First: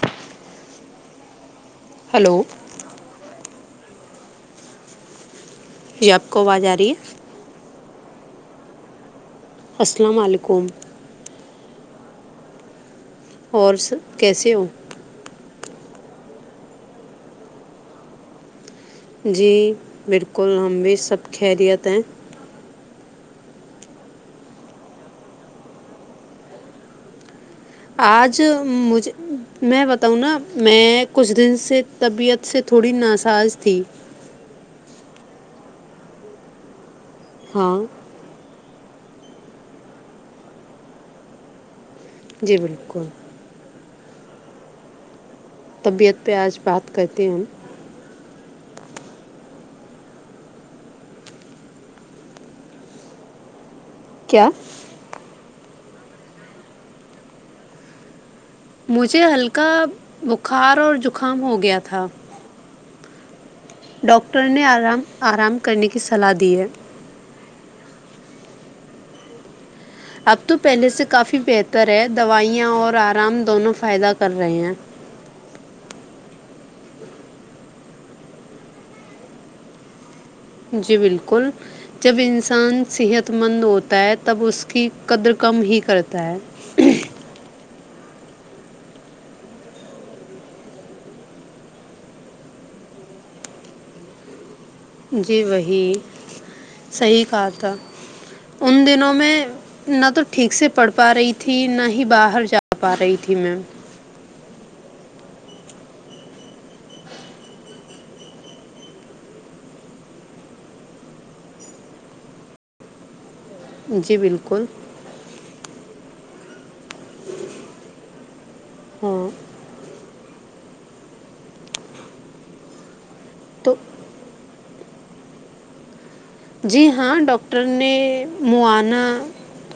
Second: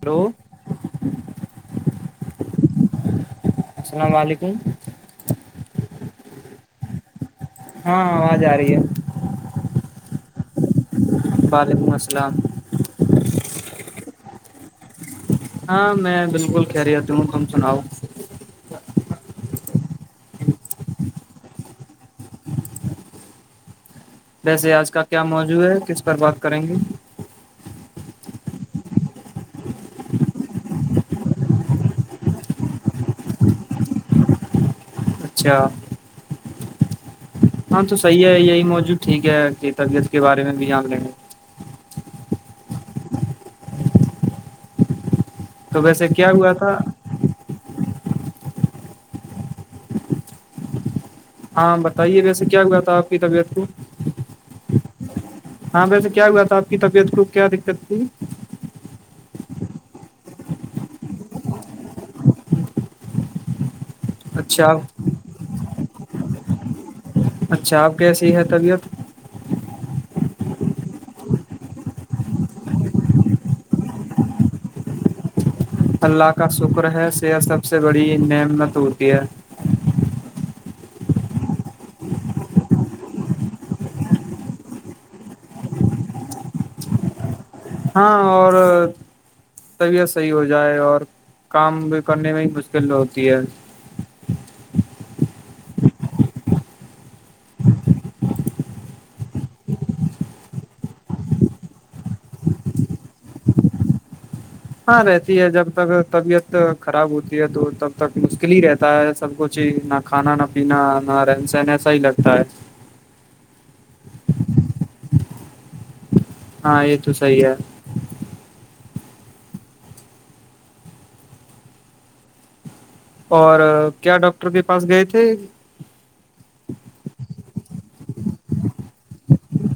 hello hello السلام علیکم جی آپ کو آواز آرہی ہے ہاں آواز آ رہی ہے السلام علیکم وعلیکم السلام اور کیسے ہو ہاں میں بالکل خیریت ہوں تم سناؤ جی بالکل ہم بھی سب خیریت ہیں ویسے آج کا کیا موضوع ہے کس پر بات کریں گے آج مجھ میں بتاؤں نا میں کچھ دن سے طبیعت سے تھوڑی ناساز تھی اچھا ہاں تو صحیح ہے یہی موضوع ٹھیک ہے کہ طبیعت کے بارے میں بھی جان لیں گے جی بالکل تو ویسے طبیعت کیا پہ ہوا آج تھا بات کرتے ہیں ہاں بتائیے ویسے کیا ہوا تھا آپ کی طبیعت کو [inaudible] ہاں ویسے کیا ہوا تھا آپ کی طبیعت کو کیا دقت تھی مجھے ہلکا بخار اور زکام ہو گیا تھا ڈاکٹر نے اچھا آرام آرام کرنے کے کی صلاح دی ہے اچھا آپ کیسی ہے طبیعت اب تو پہلے سے کافی بہتر ہے دوائیاں اور آرام دونوں فائدہ کر رہے ہیں اللہ کا شکر ہے صحت سب سے بڑی نعمت ہوتی ہے جی بالکل جب انسان صحت مند ہوتا ہے تب اس کی قدر کم ہی کرتا ہے ہاں اور طبیعت صحیح ہو جائے اور کام بھی کرنے میں ہی مشکل ہوتی ہے جی وہی صحیح کہا تھا ان دنوں میں نہ تو ٹھیک سے پڑھ پا رہی تھی نہ ہی باہر جا پا رہی تھی میں ہاں رہتی ہے جب تک طبیعت خراب ہوتی ہے تو تب تک مشکل ہی رہتا ہے سب کچھ ہی نہ کھانا نہ پینا نہ رہن سہن ایسا ہی لگتا ہے جی بالکل ہاں یہ تو صحیح ہے ہاں اور تو کیا ڈاکٹر کے پاس گئے تھے جی ہاں ڈاکٹر نے معائنہ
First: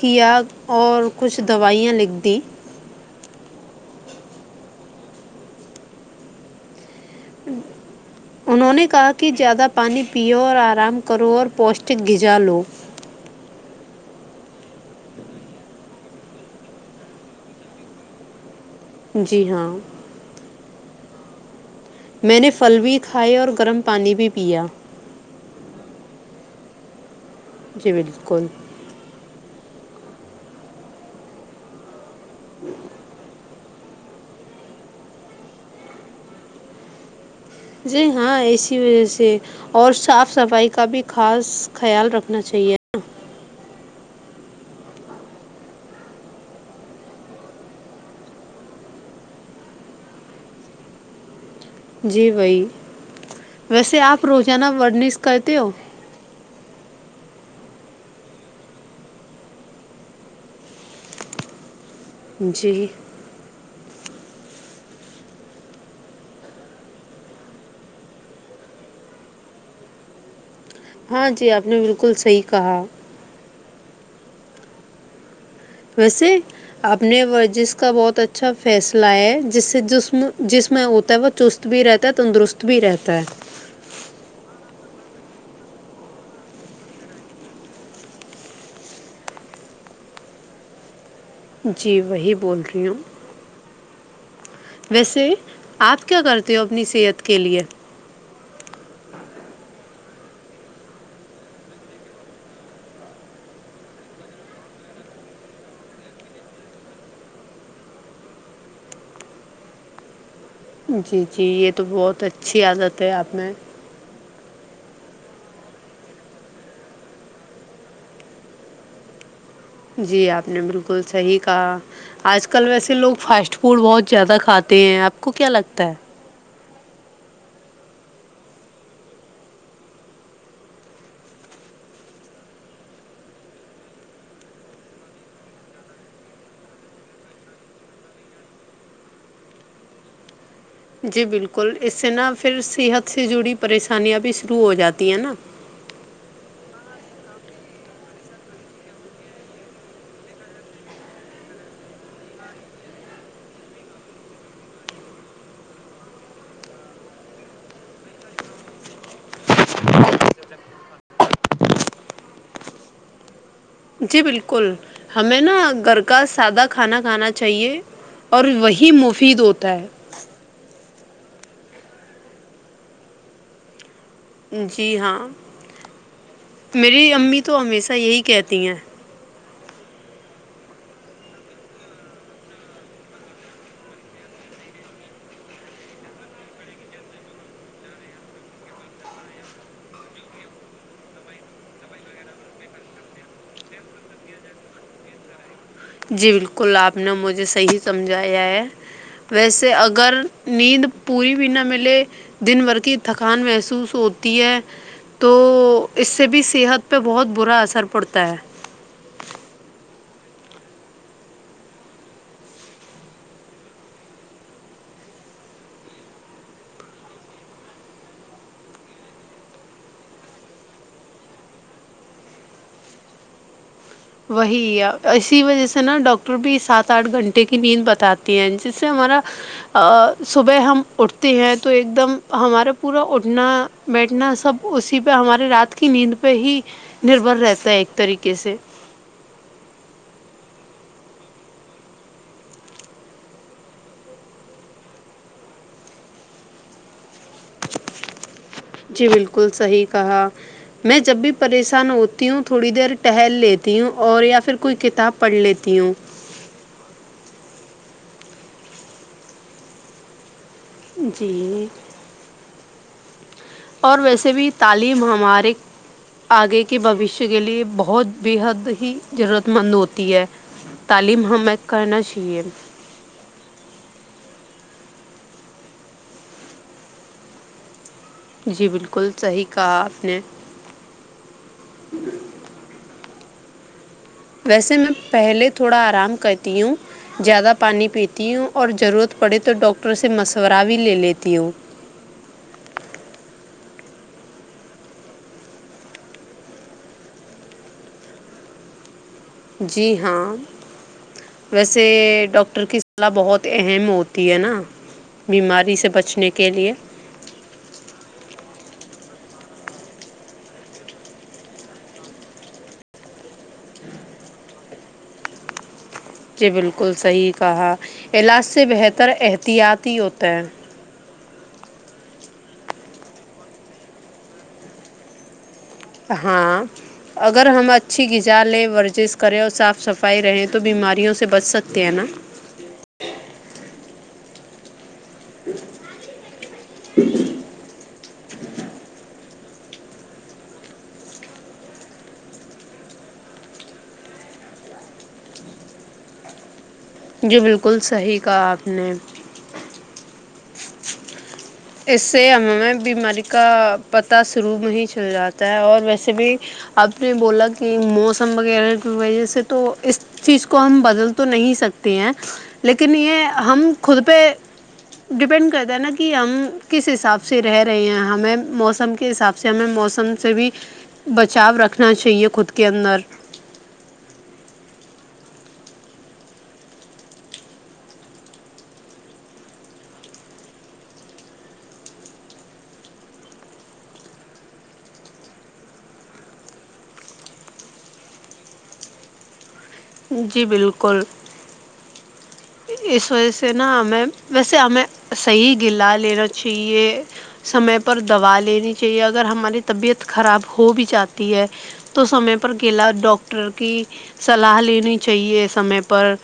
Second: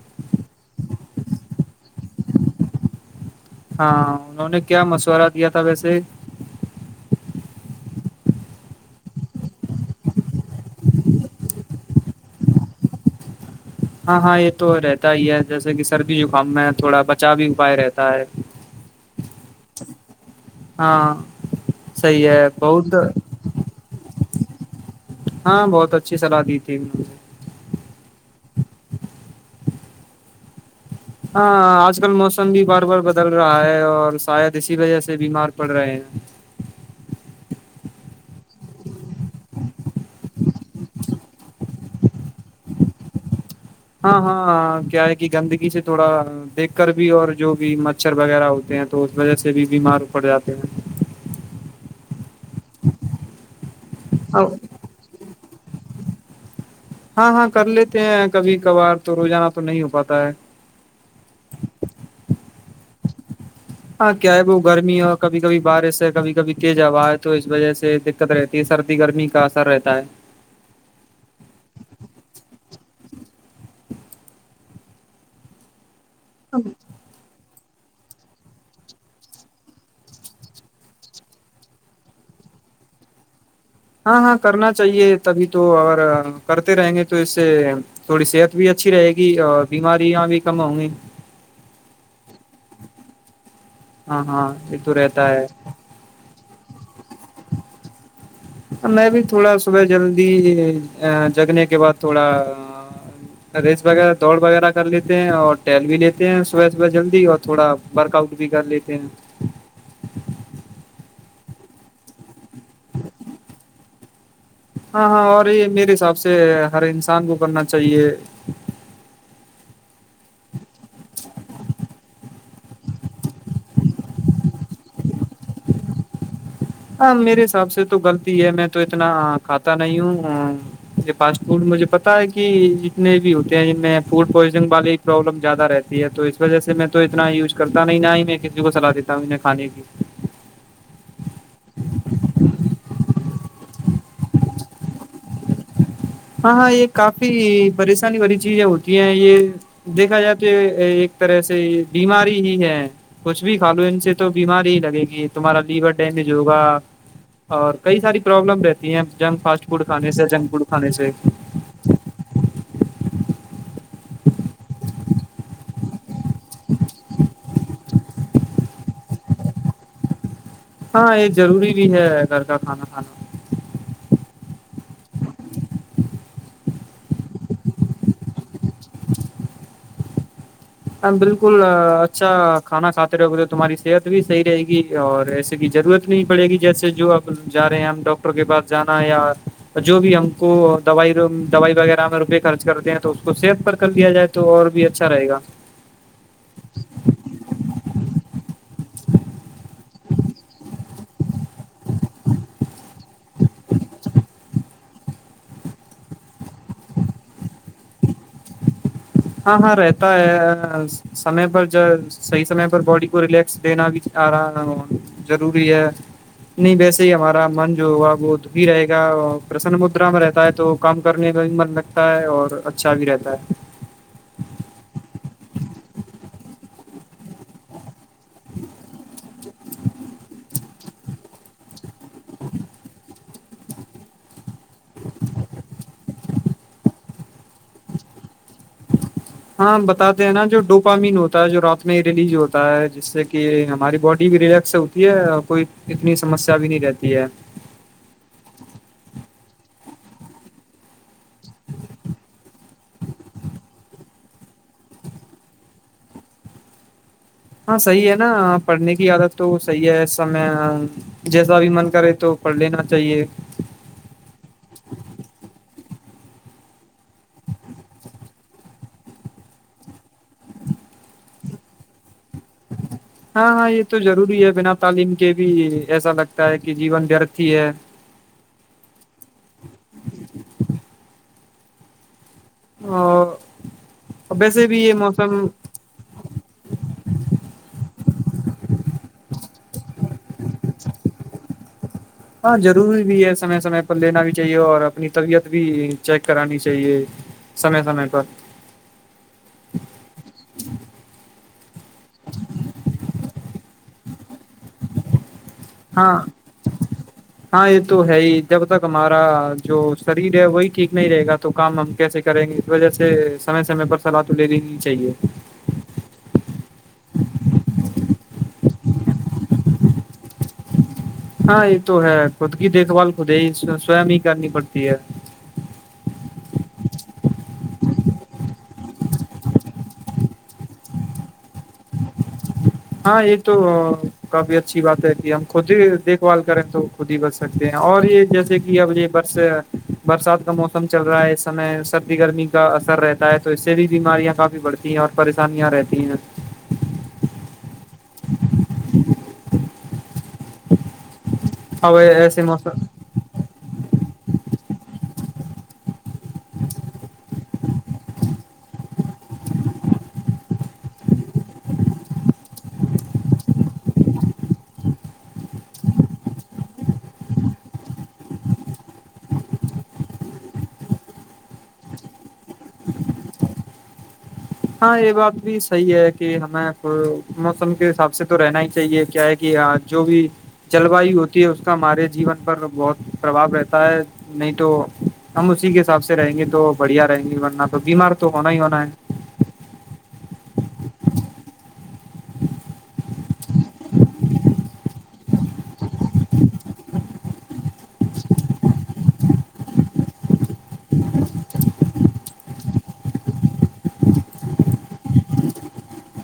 کیا اور کچھ دوائیاں لکھ دی ہاں انہوں نے کیا مشورہ دیا تھا ویسے انہوں نے کہا کہ زیادہ پانی پیو اور آرام کرو اور پوشٹک غذا لو ہاں ہاں یہ تو رہتا ہی ہے جیسے کہ سردی زکام میں تھوڑا بچاوی اپائے رہتا ہے جی ہاں ہاں صحیح میں ہے نے پھل بہت بھی کھائے اور گرم پانی بھی پیا ہاں بہت اچھی صلاح دی تھی جی بالکل ہاں آج کل موسم بھی بار بار بدل رہا ہے اور شاید اسی وجہ سے بیمار پڑ رہے ہیں جی ہاں اسی وجہ سے اور صاف صفائی کا بھی خاص خیال رکھنا چاہیے نا ہاں ہاں کیا ہے کہ گندگی سے تھوڑا دیکھ کر بھی اور جو بھی مچھر وغیرہ ہوتے ہیں تو اس وجہ سے بھی بیمار پڑ جاتے ہیں جی وہی ویسے آپ روزانہ ورنش کا تو ہاں ہاں کر لیتے ہیں کبھی کبھار تو روزانہ تو نہیں ہو پاتا ہے جی ہاں کیا ہے وہ گرمی ہو کبھی کبھی بارش ہے کبھی کبھی تیز ہوا ہے تو اس وجہ سے دقت رہتی ہے سردی گرمی کا اثر رہتا ہے ہاں جی آپ نے بالکل صحیح کہا ویسے آپ نے ور جس کو کا بہت اچھا فیصلہ ہے جس سے جسم جسم ہوتا ہے وہ چست بھی رہتا ہے تندرست بھی رہتا ہے ہاں ہاں کرنا چاہیے تبھی تو اورگر کرتے رہیں گے تو اس سے تھوڑی صحت بھی اچھی رہے گی اور بیماریاں بھی کم ہوں گی جی وہی بول رہی ہوں ہاں ہاں یہ تو رہتا ویسے ہے آپ کیا کرتے ہو اپنی صحت کے لیے میں بھی تھوڑا صبح جلدی جگنے کے بعد تھوڑا ریس وغیرہ دوڑ وغیرہ کر لیتے ہیں اور ٹل بھی لیتے ہیں صبح صبح جلدی اور تھوڑا ورک آؤٹ بھی کر لیتے ہیں جی جی یہ تو بہت اچھا اچھی عادت ہے آپ میں ہاں ہاں اور یہ میرے حساب سے ہر انسان کو کرنا چاہیے جی آپ نے بالکل صحیح کہا آج کل ویسے لوگ فاسٹ فوڈ بہت زیادہ کھاتے ہیں آپ کو کیا لگتا ہے ہاں میرے حساب سے تو غلطی ہے میں تو اتنا کھاتا نہیں ہوں یہ فاسٹ فوڈ مجھے پتا ہے کہ جتنے بھی ہوتے ہیں جن میں فوڈ پوائزننگ والی پرابلم زیادہ رہتی ہے تو اس وجہ سے میں تو اتنا یوز کرتا نہیں نہ ہی میں کسی کو صلاح دیتا ہوں انہیں کھانے کی جی بالکل کو اسے نہا پھر صحت سے جڑی پریشانیاں بھی شروع ہو جاتی ہیں نا ہاں ہاں یہ کافی پریشانی والی چیزیں ہوتی ہیں یہ دیکھا جائے تو یہ ایک طرح سے بیماری ہی ہے کچھ بھی کھا لو ان سے تو بیماری ہی لگے گی تمہارا لیور ڈیمیج ہوگا اور کئی ساری پرابلم رہتی ہیں جنک فاسٹ فوڈ کھانے سے جنک فڈ کھے سےاہ جی بالکل ہمیں نا گھر کا سادہ کھانا کھانا چاہیے اور وہی مفید ہوتا ہے ہاں یہ ضروری بھی ہے گھر کا کھانا کھانا جی ہاں میری امی تو ہمیشہ یہی کہتی ہیں ہم بالکل اچھا کھانا کھاتے رہو تو تمہاری صحت بھی صحیح رہے گی اور ایسے کی ضرورت نہیں پڑے گی جیسے جو اب جا رہے ہیں ہم ڈاکٹر کے پاس جانا یا جو بھی ہم کو دوائی دوائی وغیرہ ہم روپئے خرچ کرتے ہیں تو اس کو صحت پر کر لیا جائے تو اور بھی اچھا رہے گا جی بالکل آپ نے مجھے صحیح سمجھایا ہے ویسے اگر نیند پوری بھی نہ ملے دن بھر کی تھکان محسوس ہوتی ہے تو اس سے بھی صحت پہ بہت برا اثر پڑتا ہے ہاں ہاں رہتا ہے سمے پر جو صحیح سمے پر باڈی کو ریلیکس دینا بھی آ رہا ضروری ہے نہیں ویسے ہی ہمارا من جو ہوا وہ دھی رہے گا اور پرسن مدرا میں رہتا ہے تو کام کرنے میں بھی من لگتا ہے اور اچھا بھی رہتا ہے وہی اسی وجہ سے نا ڈاکٹر بھی سات آٹھ گھنٹے کی نیند بتاتے ہیں جس سے ہمارا صبح ہم اٹھتے ہیں تو ایک ایک دم ہمارا پورا بیھنا بیٹھنا سب اسی پہ ہمارے رات کی نیند پہ ہی نربھر رہتا ہے ایک طریقے سے ہاں بتاتے ہیں نا جو ڈوپامین ہوتا ہے جو رات میں ریلیز ہوتا ہے جس سے کہ ہماری باڈی بھی ریلیکس ہوتی ہے اور کوئی اتنی سمسیا بھی نہیں رہتی ہے جی بالکل صحیح کہا میں جب بھی پریشان ہوتی ہوں تھوڑی دیر ٹہل لیتی ہوں اور یا پھر کوئی کتاب پڑھ لیتی ہوں ہاں صحیح ہے نا پڑھنے کی عادت تو صحیح ہے میں جیسا جی بھی من کرے تو پڑھ لینا چاہیے اور ویسے بھی تعلیم ہمارے آگے کے بھوشیہ کے لیے بہت بے حد ہی ضرورت مند ہوتی ہے تعلیم ہمیں کرنا چاہیے ہاں ہاں یہ تو ضروری ہے بنا تعلیم کے بھی ایسا لگتا ہے کہ جیون ورت ہی ہے جی بالکل صحیح کہا آپ نے ہ [unintelligible] آ [unintelligible] ویسے میں پہلے تھوڑا آرام کرتی ہوں زیادہ پانی پیتی تی ہوں اور ضرورت پڑے تو ڈاکٹر سے مشورہ بھی لے لیتی ہوں ہاں ضروری بھی ہے سمے سمے پر لینا بھی چاہیے اور اپنی طبیعت بھی چیک کرانی چاہیے سمے سمے پر جی ہاں ویسے ڈاکٹر کی صلاح بہت اہم ہوتی تی ہے نا بیماری سے ہاں بچنے کے لیے ہاں یہ تو ہے ہی جب تک ہمارا جو شریر ہے وہی ٹھیک نہیں رہے گا تو کام ہم کیسے کریں گے اس وجہ سے سمے سمے پر سلا تو لینینی چاہیے جی بالکل صحیح کہا علاج سے بہتر احتیاطی ہوتا ہے ہاں یہ تو ہے خود کی دیکھ بھال خود ہی سوم ہی کرنی پڑتی ہے ہاں اگر ہم اچھی غذا لیں ورزش کریں اور صاف صفائی رہیں تو بیماریوں سے بچ سکتے ہیں نا ہاں یہ تو کاابیت بات ہے کہ ہم خود ہی دیکھ بھال کریں تو خود ہی بچ سکتے ہیں اور یہ جیسے کہ اب یہ بس برسات کا موسم چل رہا ہے اس سمے سردی گرمی کا اثر رہتا ہے تو اس سے بھی بیماریاں کافی بڑھتی ہیں اور پریشانیاں رہتی ہیں جو بالکل صحیح کہا آپ نے [inaudible] اس سے ایسے ہمیں موسم بیماری کا پتا شروع میں ہی چل جاتا ہے اور ویسے بھی آپ نے بولا کہ موسم وغیرہ کی وجہ سے تو اس چیز کو ہم بدل تو نہیں سکتے ہیں لیکن یہ ہم خود پہ ڈپینڈ کرتے ہیں نا کہ ہم کس حساب سے رہ رہے ہیں ہمیں موسم کے حساب سے ہمیں موسم سے بھی بچاؤ رکھنا چاہیے خود کے اندر ہاں یہ بات بھی صحیح ہے کہ ہمیں موسم کے حساب سے تو رہنا ہی چاہیے کیا ہے کہ جو بھی جلوایو ہوتی ہے اس کا ہمارے جیون پر بہت پرباؤ رہتا ہے نہیں تو ہم اسی کے حساب سے رہیں گے تو بڑھیا رہیں گے ورنہ تو بیمار تو ہونا ہی ہونا ہے جی بالکل اس وجہ سے نا ہمیں ویسے ہمیں صحیح گلا لینا چاہیے سمے پر دوا لینی چاہیے اگر ہماری طبیعت خراب ہو بھی جاتی ہے تو سمے پر گلا ڈاکٹر کی صلاح لینی چاہیے سمے پر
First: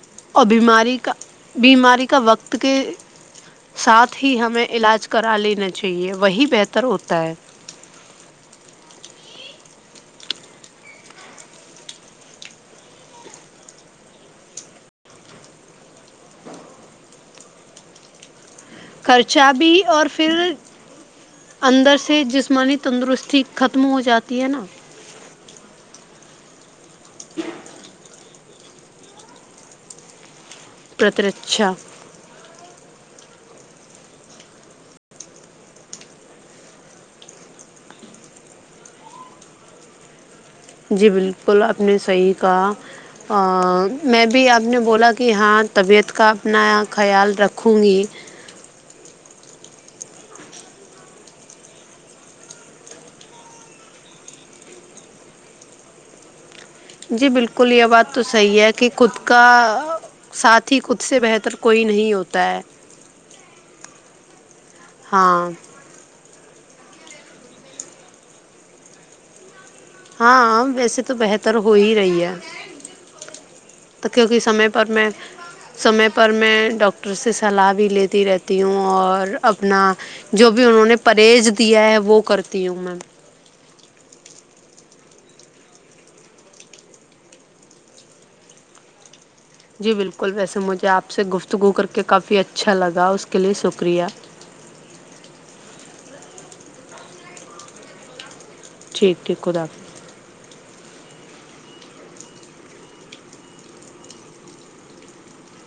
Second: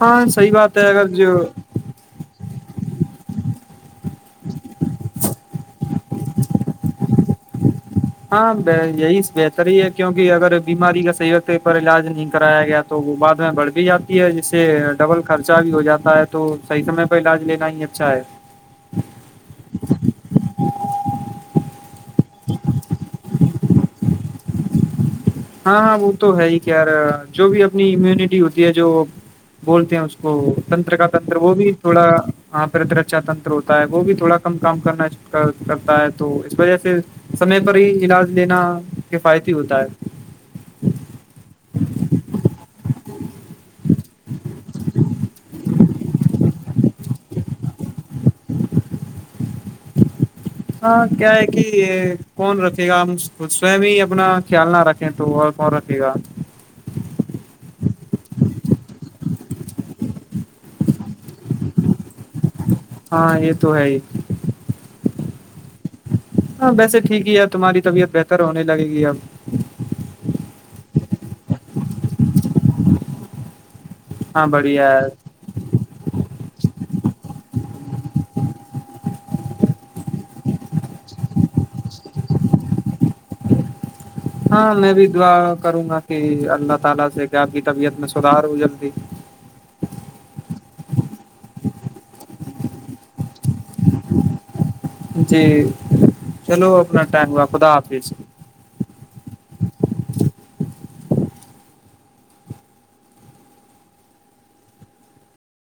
ہاں اور صحیح بات ہے بیماری اگر کا جو بیماری کا وقت کے ساتھ ہی ہمیں علاج کرا لینا چاہیے وہی بہتر ہوتا ہے ہاں یہی بہتر ہی ہے کیوںکہ اگر بیماری کا صحی وقت پر علاج نہیں کرایا گیا تو وہ بعد میں بڑھ بھی جاتی ہے جس سے ڈبل خرچہ بھی ہو جاتا ہے تو صحیح سمے پ علاج لینا ہی اچھا ہے خرچہ بھی اور پھر اندر سے سے جسمانی تندرستی ختم ہو جاتی ہے نا ہاں ہاں وہ تو ہے ہی یار جو بھی اپنی امیوونٹی ہوتی ہے جو بولتے ہیں اس کو تنتر کا تنر وہ بھی پرترچھا تھوڑا پتر اچھا تنر ہو وہ بھی تھوڑا کم کام کرنا کرتا ہے تو اس وجہ سے سمے پر ہی علاج لینا کفایتی ہوتا ہے جی بالکل آپ نے صحیح کہا میں بھی آپ نے بولا کہ ہاں طبیعت کا اپنایا خیال رکھوں گی ہاں کیا ہے کہ کون رکھے گا ہم سوم ہی اپنا خیال نہ رکھیں تو اور کون رکھے گا جی بالکل یہ بات تو صحیح ہے کہ خود کا ساتھ ہی خود سے بہتر کوئی نہیں ہوتا ہے ہاں یہ تو ہے ہی ہاں ہاں ویسے ٹھیک ہی ہے اب تمہاری طبیعت بہتر ہونے لگے گی اب ہاں ویسے تو بہتر ہو ہی رہی ہے کیونکہ ہاں سمے پر بڑھیا ہے میں سمے پر میں ڈاک ڈاکٹر سے صلاح بھی لیتی رہتی ہوں اور اپنا جو بھی انہوں نے پرہیز دیا ہے وہ کرتی ہوں میںی ہاں میں بھی دعا کروں گا کہ اللہ تعالی سے اپ کی طبیعت میں سرار ہو جلدی جی بالکل ویسے مجھے آپ سے گفتگو کر کے کافی اچھا لگا اس کے لیے شکریہ جی چلو اپنا ٹائم آپد آف ٹھیک ٹھیک خد حافظ